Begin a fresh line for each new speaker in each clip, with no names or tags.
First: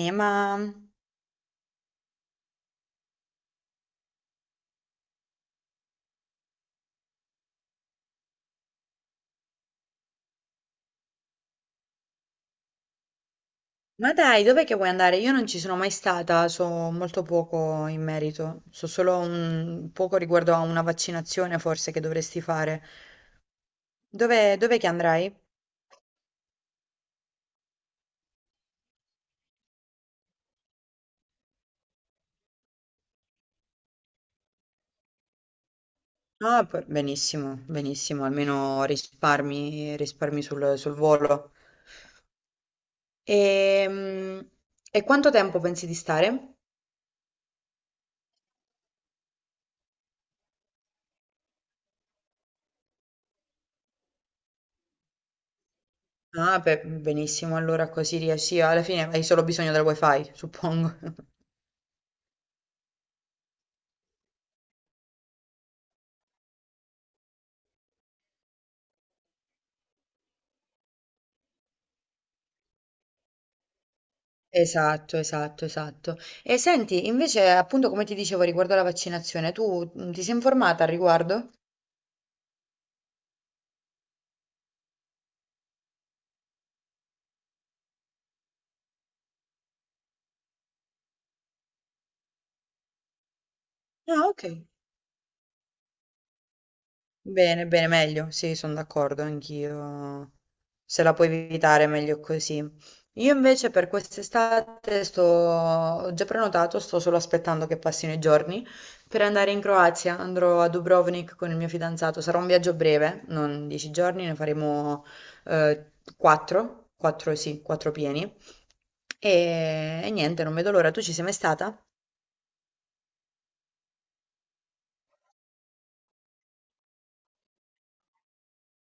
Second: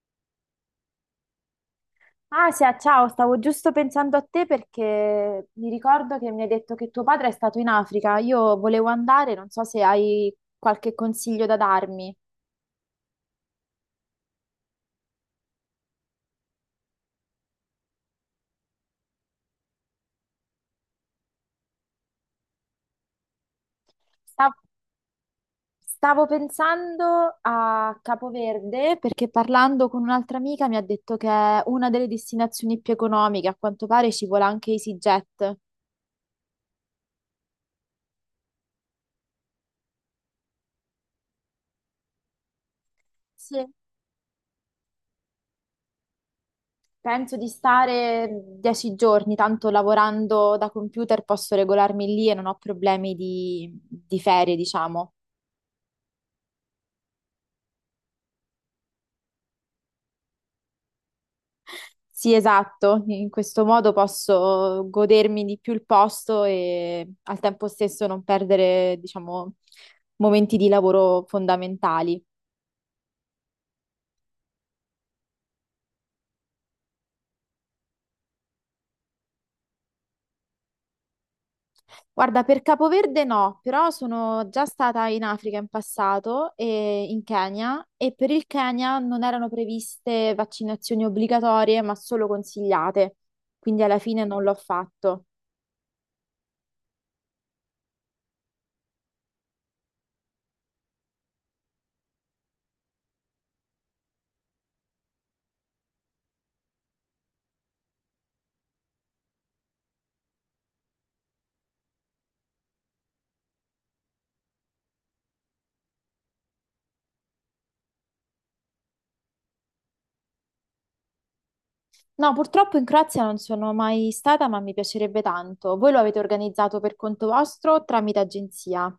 Eh, ma...
Asia, ciao, stavo giusto pensando a te perché mi ricordo che mi hai detto che tuo padre è stato in Africa. Io volevo andare, non so se hai qualche consiglio da darmi.
ma dai, dov'è che vuoi andare? Io non ci sono mai stata, so molto poco in merito. So solo un poco riguardo a una vaccinazione forse che dovresti fare.
Sta-
Dov'è che andrai?
Stavo pensando a Capoverde perché parlando con un'altra amica mi ha detto che è una delle destinazioni più economiche, a quanto pare ci vuole anche EasyJet.
Ah, benissimo, benissimo, almeno risparmi sul volo.
Sì.
Ehm, E quanto tempo pensi di stare?
Penso di stare 10 giorni, tanto lavorando da computer posso regolarmi lì e non ho problemi di ferie, diciamo.
Ah, beh, benissimo, allora così riesci, alla fine hai solo bisogno del wifi, suppongo.
Sì, esatto, in questo modo posso godermi di più il posto e al tempo stesso non perdere, diciamo, momenti di lavoro fondamentali.
Esatto, esatto, esatto. E senti, invece, appunto, come ti dicevo riguardo alla vaccinazione, tu ti sei informata al riguardo?
Guarda, per Capoverde no, però sono già stata in Africa in passato e in Kenya e per il Kenya non erano previste vaccinazioni obbligatorie, ma solo consigliate, quindi alla fine
Ah,
non
ok.
l'ho fatto.
Bene, bene, meglio, sì, sono d'accordo, anch'io. Se la puoi evitare, meglio così. Io invece per quest'estate sto... Ho già prenotato, sto solo aspettando che passino i giorni per andare in Croazia. Andrò a Dubrovnik con il mio fidanzato. Sarà un viaggio breve, non 10 giorni, ne faremo eh, quattro, quattro pieni. E niente, non vedo l'ora. Tu ci sei mai stata?
No, purtroppo in Croazia non sono mai stata, ma mi piacerebbe tanto. Voi lo avete organizzato per conto vostro o tramite agenzia?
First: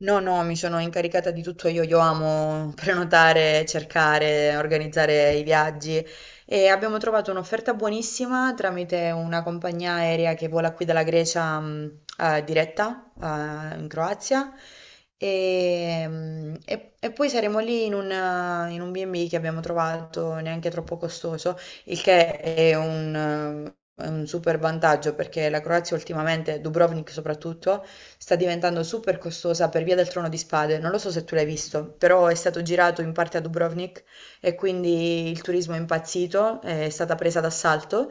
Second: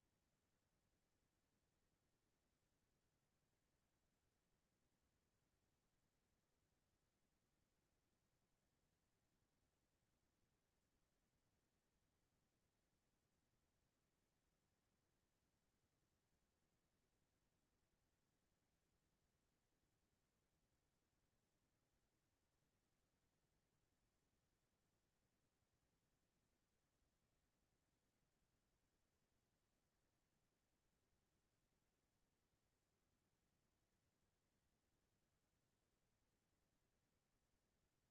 No, no, mi sono incaricata di tutto io amo prenotare, cercare, organizzare i viaggi e abbiamo trovato un'offerta buonissima tramite una compagnia aerea che vola qui dalla Grecia diretta in Croazia e poi saremo lì in un B&B che abbiamo trovato neanche troppo costoso, il che è un super vantaggio, perché la Croazia ultimamente, Dubrovnik soprattutto, sta diventando super costosa per via del Trono di Spade. Non lo so se tu l'hai visto, però è stato girato in parte a Dubrovnik e quindi il turismo è impazzito, è stata presa d'assalto.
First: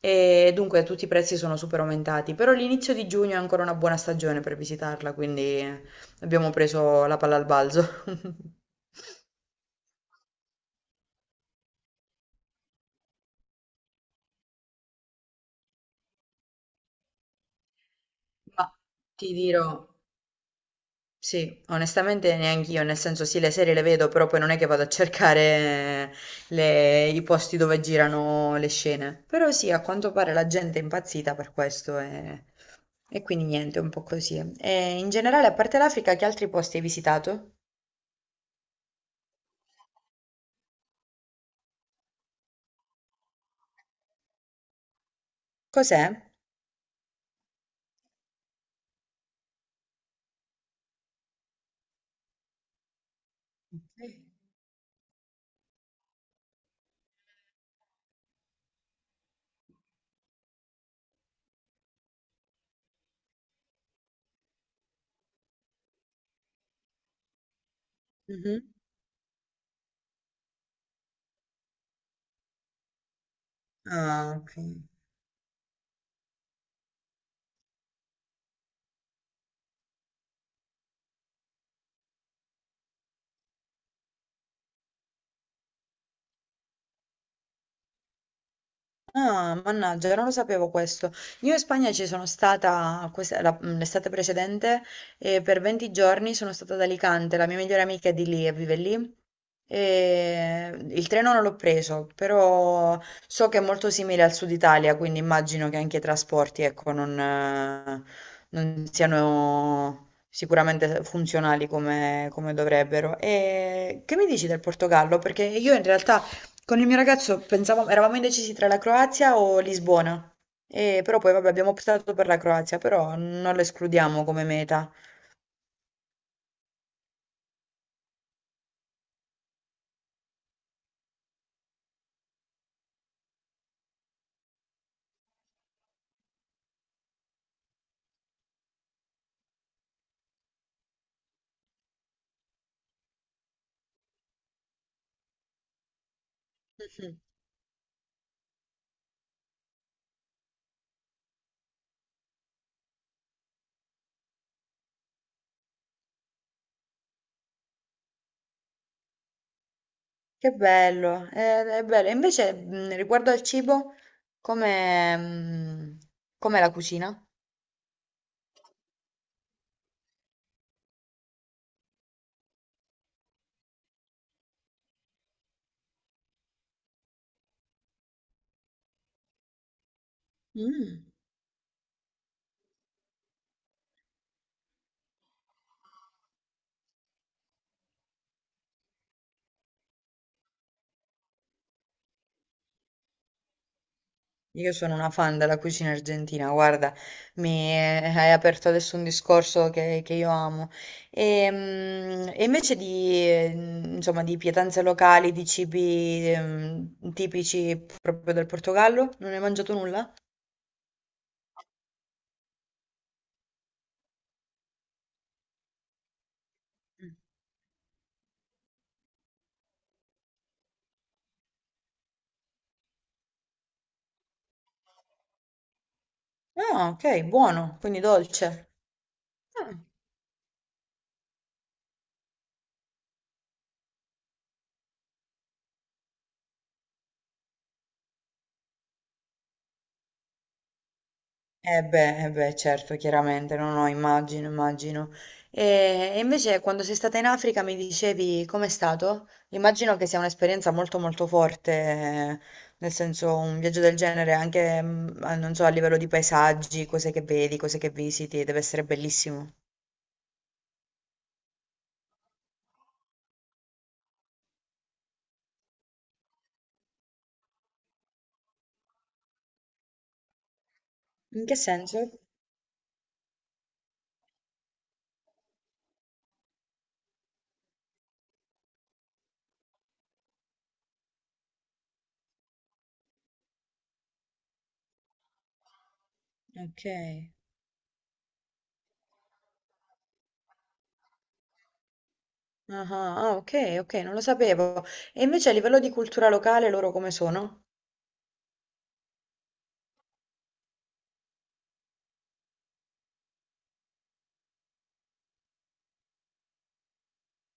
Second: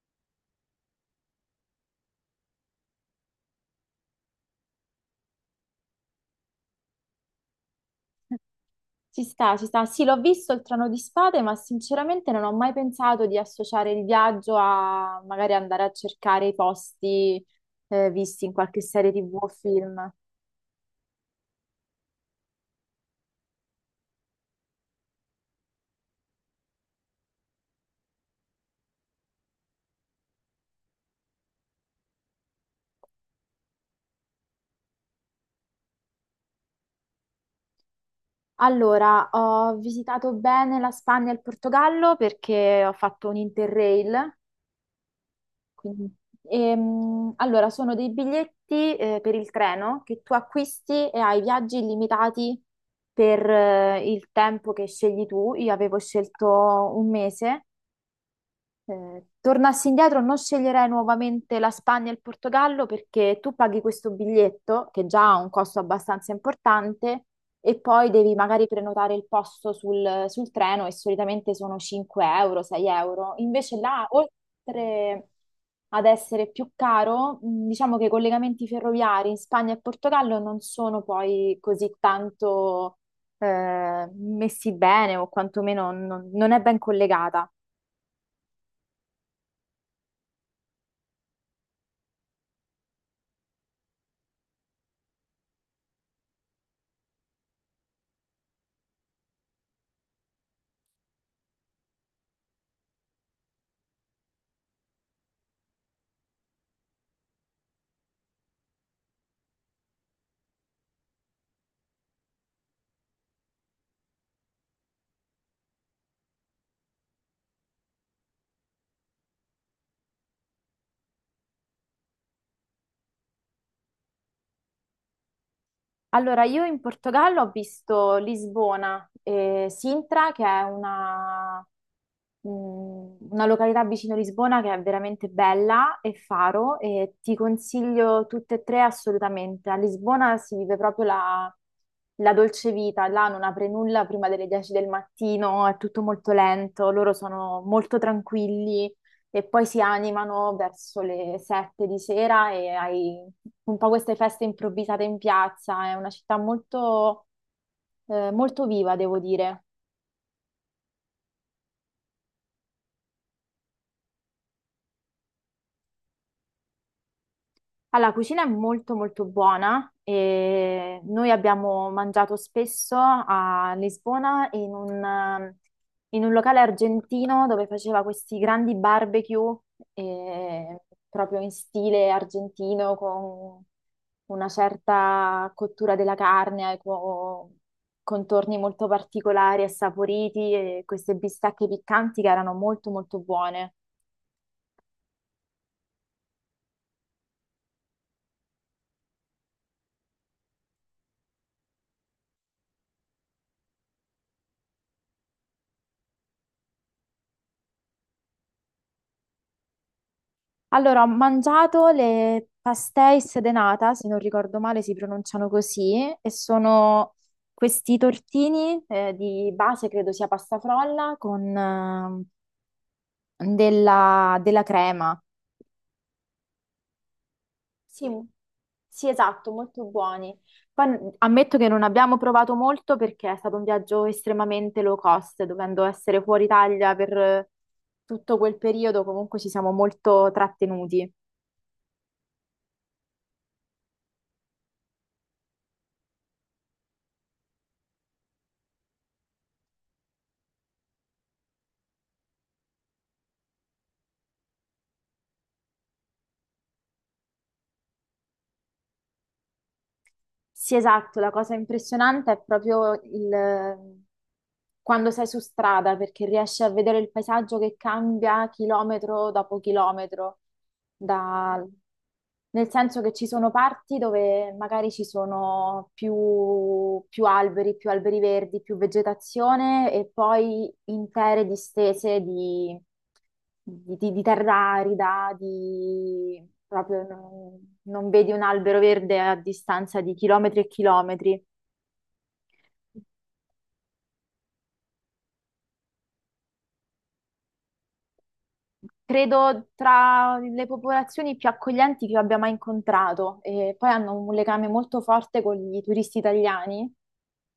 E dunque tutti i prezzi sono super aumentati, però l'inizio di giugno è ancora una buona stagione per visitarla, quindi abbiamo preso la palla al balzo.
Ci sta, ci sta. Sì, l'ho visto il Trono di Spade, ma sinceramente non ho mai pensato di associare il viaggio a magari andare a cercare i posti visti in
Ma
qualche serie
ti
TV o
dirò,
film.
sì, onestamente neanch'io, nel senso sì, le serie le vedo, però poi non è che vado a cercare eh, i posti dove girano le scene. Però sì, a quanto pare la gente è impazzita per questo e quindi niente, un po' così. E in generale, a parte l'Africa, che altri posti hai visitato?
Allora, ho visitato bene la Spagna e il Portogallo perché ho fatto un Interrail.
Cos'è?
Quindi, allora, sono dei biglietti per il treno che tu acquisti e hai viaggi illimitati per il
Ok.
tempo che scegli tu. Io avevo scelto un mese, tornassi indietro, non sceglierei nuovamente la Spagna e il Portogallo perché tu paghi questo biglietto, che già ha un costo abbastanza importante, e poi devi
Mhm.
magari prenotare il posto sul treno e solitamente sono 5 euro, 6 euro. Invece là,
Ah, ok.
oltre ad essere più caro, diciamo che i collegamenti ferroviari in Spagna e Portogallo non sono poi così tanto messi bene o quantomeno non è ben collegata.
Ah, mannaggia, non lo sapevo questo. Io in Spagna ci sono stata questa- la- mm, l'estate precedente e per 20 giorni sono stata ad Alicante, la mia migliore amica è di lì e vive lì. E il treno non l'ho preso, però so che è molto simile al sud Italia, quindi immagino che anche i trasporti, ecco, non siano sicuramente funzionali come dovrebbero. E che mi dici del Portogallo? Perché io in realtà... Con il mio ragazzo pensavamo, eravamo indecisi tra la Croazia o Lisbona, però poi vabbè, abbiamo optato per la Croazia, però non lo escludiamo come meta.
Allora, io in Portogallo ho visto Lisbona e Sintra, che è mh, una località vicino Lisbona che è veramente bella, e Faro, e ti consiglio tutte e tre assolutamente. A Lisbona si vive proprio la, la dolce vita, là non apre nulla prima delle 10 del mattino, è tutto molto lento, loro
Mhm.
sono molto tranquilli e poi si animano verso le 7 di sera e hai un po' queste feste improvvisate in piazza. È una città molto, molto viva, devo dire.
Che bello, è, bello. E invece riguardo al cibo, come, mh, com'è la cucina?
Allora, la cucina è molto molto buona e noi abbiamo mangiato spesso a Lisbona in un locale argentino dove faceva questi grandi barbecue eh,
Mm.
proprio in stile argentino con una certa cottura della carne, con contorni molto particolari e saporiti e queste bistecche piccanti che erano molto molto buone.
Io sono una fan della cucina argentina, guarda, mi hai aperto adesso un discorso che io amo. E invece di, insomma, di pietanze locali, di cibi, tipici proprio del Portogallo, non hai mangiato nulla?
Allora, ho mangiato le pastéis de nata, se non ricordo male si pronunciano così, e sono questi tortini di base, credo sia pasta frolla, con della, della crema.
No, ok, buono, quindi
Sì,
dolce.
sì, esatto, molto buoni. Poi ammetto che non abbiamo provato molto perché è stato un viaggio estremamente low cost, dovendo essere fuori Italia per tutto quel periodo, comunque ci siamo molto trattenuti.
Eh beh, certo, chiaramente, no, no, immagino, immagino. E invece quando sei stata in Africa mi dicevi com'è stato? Immagino che sia un'esperienza molto molto forte, nel senso un viaggio del genere, anche, non so, a livello di paesaggi, cose che vedi, cose che visiti, deve essere bellissimo.
Sì, esatto, la cosa impressionante è proprio il, quando sei su strada, perché riesci a vedere il paesaggio che cambia chilometro dopo chilometro,
In che
da-
senso?
nel senso che ci sono parti dove magari ci sono più, più alberi verdi, più vegetazione e poi intere distese di, di terra arida, di
Ok.
proprio non, non vedi un albero verde a distanza di chilometri e chilometri.
Ah, ah, ah, ok, ok, non lo sapevo. E invece a livello di cultura locale loro come sono?
Credo tra le popolazioni più accoglienti che io abbia mai incontrato e poi hanno un legame molto forte con i turisti italiani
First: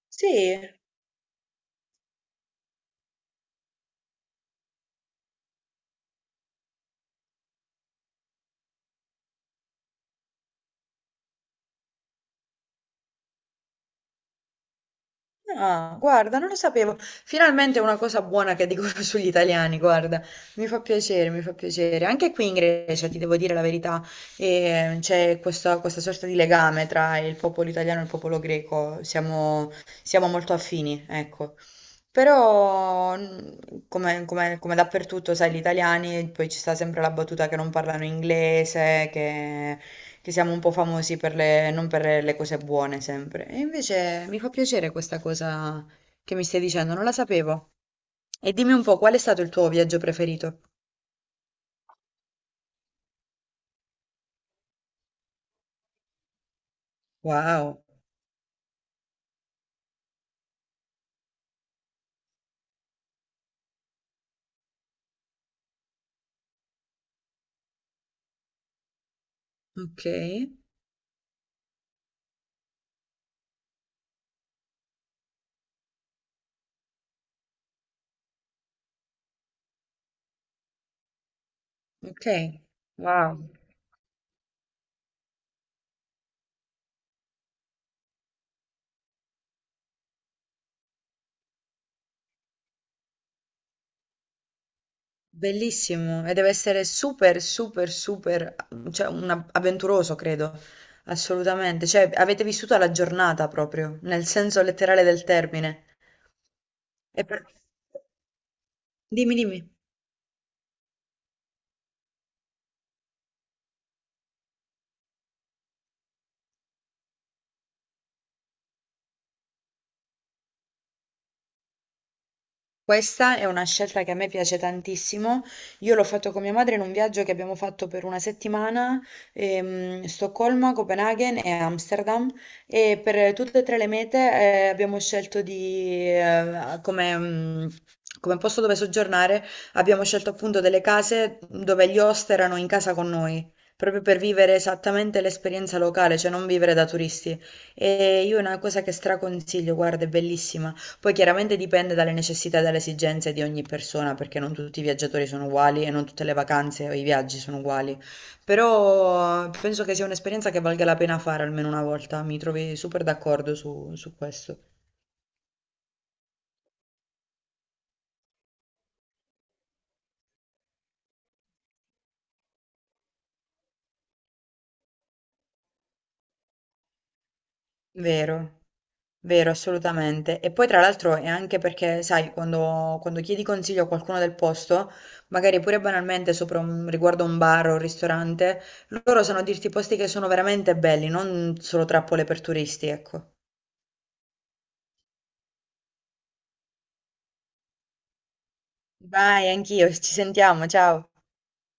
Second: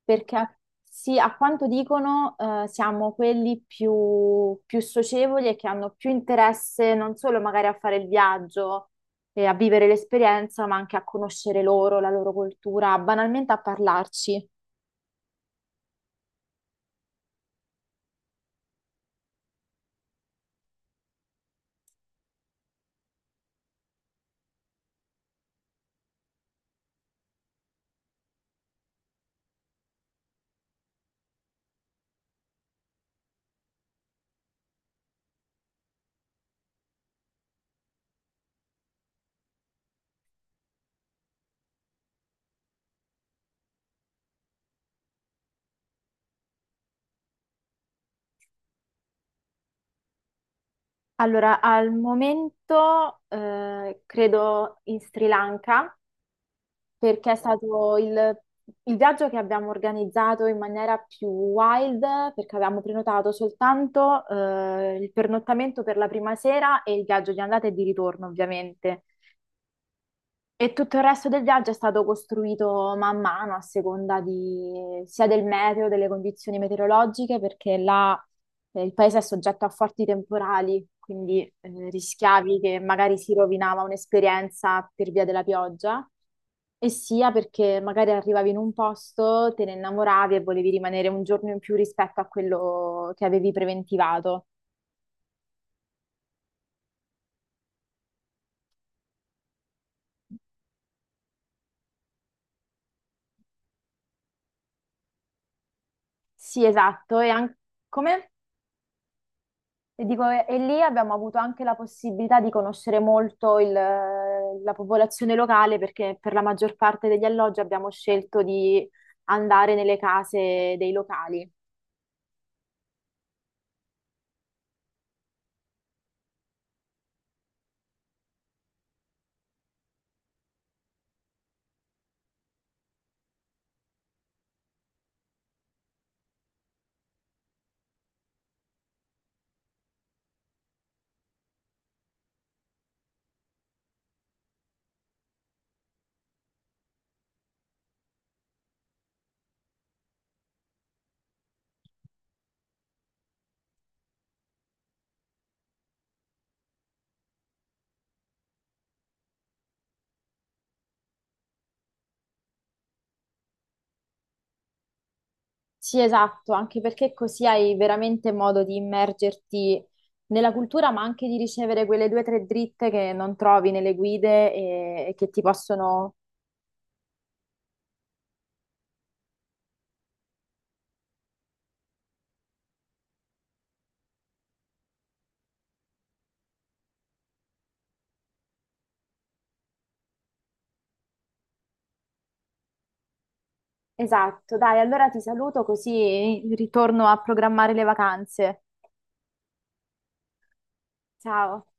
perché
Sì.
sì, a quanto dicono siamo quelli più, più socievoli e che hanno più interesse non solo magari a fare il viaggio e a vivere l'esperienza, ma anche a conoscere loro, la loro cultura, banalmente a parlarci.
Ah, guarda, non lo sapevo. Finalmente una cosa buona che dicono sugli italiani, guarda. Mi fa piacere, mi fa piacere. Anche qui in Grecia, ti devo dire la verità, c'è questa sorta di legame tra il popolo italiano e il popolo greco. Siamo molto affini, ecco. Però, come dappertutto, sai, gli italiani, poi ci sta sempre la battuta che non parlano inglese, che siamo un po' famosi per le, non per le cose buone sempre. E invece mi fa piacere questa cosa che mi stai dicendo, non la sapevo. E dimmi un po', qual è stato il tuo viaggio preferito?
Allora, al momento credo in Sri Lanka perché è
Wow,
stato il viaggio che abbiamo organizzato in maniera più wild, perché avevamo prenotato soltanto il pernottamento per la prima sera e il viaggio di andata e di ritorno, ovviamente.
ok,
E tutto il resto del viaggio è stato costruito man mano a seconda di, sia del meteo, delle condizioni meteorologiche, perché là il paese è soggetto a forti temporali, quindi
ok,
rischiavi che magari
wow,
si rovinava un'esperienza per via della pioggia, e sia perché magari arrivavi in un posto, te ne innamoravi e volevi rimanere un giorno in più rispetto a quello che avevi preventivato.
bellissimo. E deve essere super, super, super, cioè avventuroso, credo, assolutamente. Cioè, avete vissuto la giornata proprio, nel senso letterale del termine.
Sì, esatto.
E
E
per-
anche come?
Dimmi, dimmi.
E dico, e lì abbiamo avuto anche la possibilità di conoscere molto il, la popolazione locale perché per la maggior parte degli alloggi abbiamo scelto di andare nelle case dei locali.
Questa è una scelta che a me piace tantissimo. Io l'ho fatto con mia madre in un viaggio che abbiamo fatto per una settimana, Stoccolma, Copenaghen e Amsterdam e per tutte e tre le mete abbiamo scelto come posto dove soggiornare, abbiamo scelto appunto delle case dove gli host erano in casa con noi. Proprio per vivere esattamente l'esperienza locale, cioè non vivere da turisti. E io è una cosa che straconsiglio, guarda, è bellissima. Poi chiaramente dipende dalle necessità e dalle esigenze di ogni persona, perché non tutti i viaggiatori sono uguali e non tutte le vacanze o i viaggi sono uguali. Però penso che sia un'esperienza che valga la pena fare almeno una volta. Mi trovi super d'accordo su questo.
Sì, esatto, anche perché così hai veramente modo di immergerti nella cultura, ma anche di ricevere quelle due o tre dritte che non trovi nelle guide e che ti possono...
Vero. Vero, assolutamente. E poi tra l'altro è anche perché, sai, quando chiedi consiglio a qualcuno del posto, magari pure banalmente sopra un, riguardo a un bar o un ristorante, loro sanno dirti posti che sono veramente belli, non solo trappole per turisti, ecco.
Esatto, dai, allora ti saluto così ritorno a programmare le vacanze.
Vai, anch'io, ci sentiamo, ciao.
Ciao.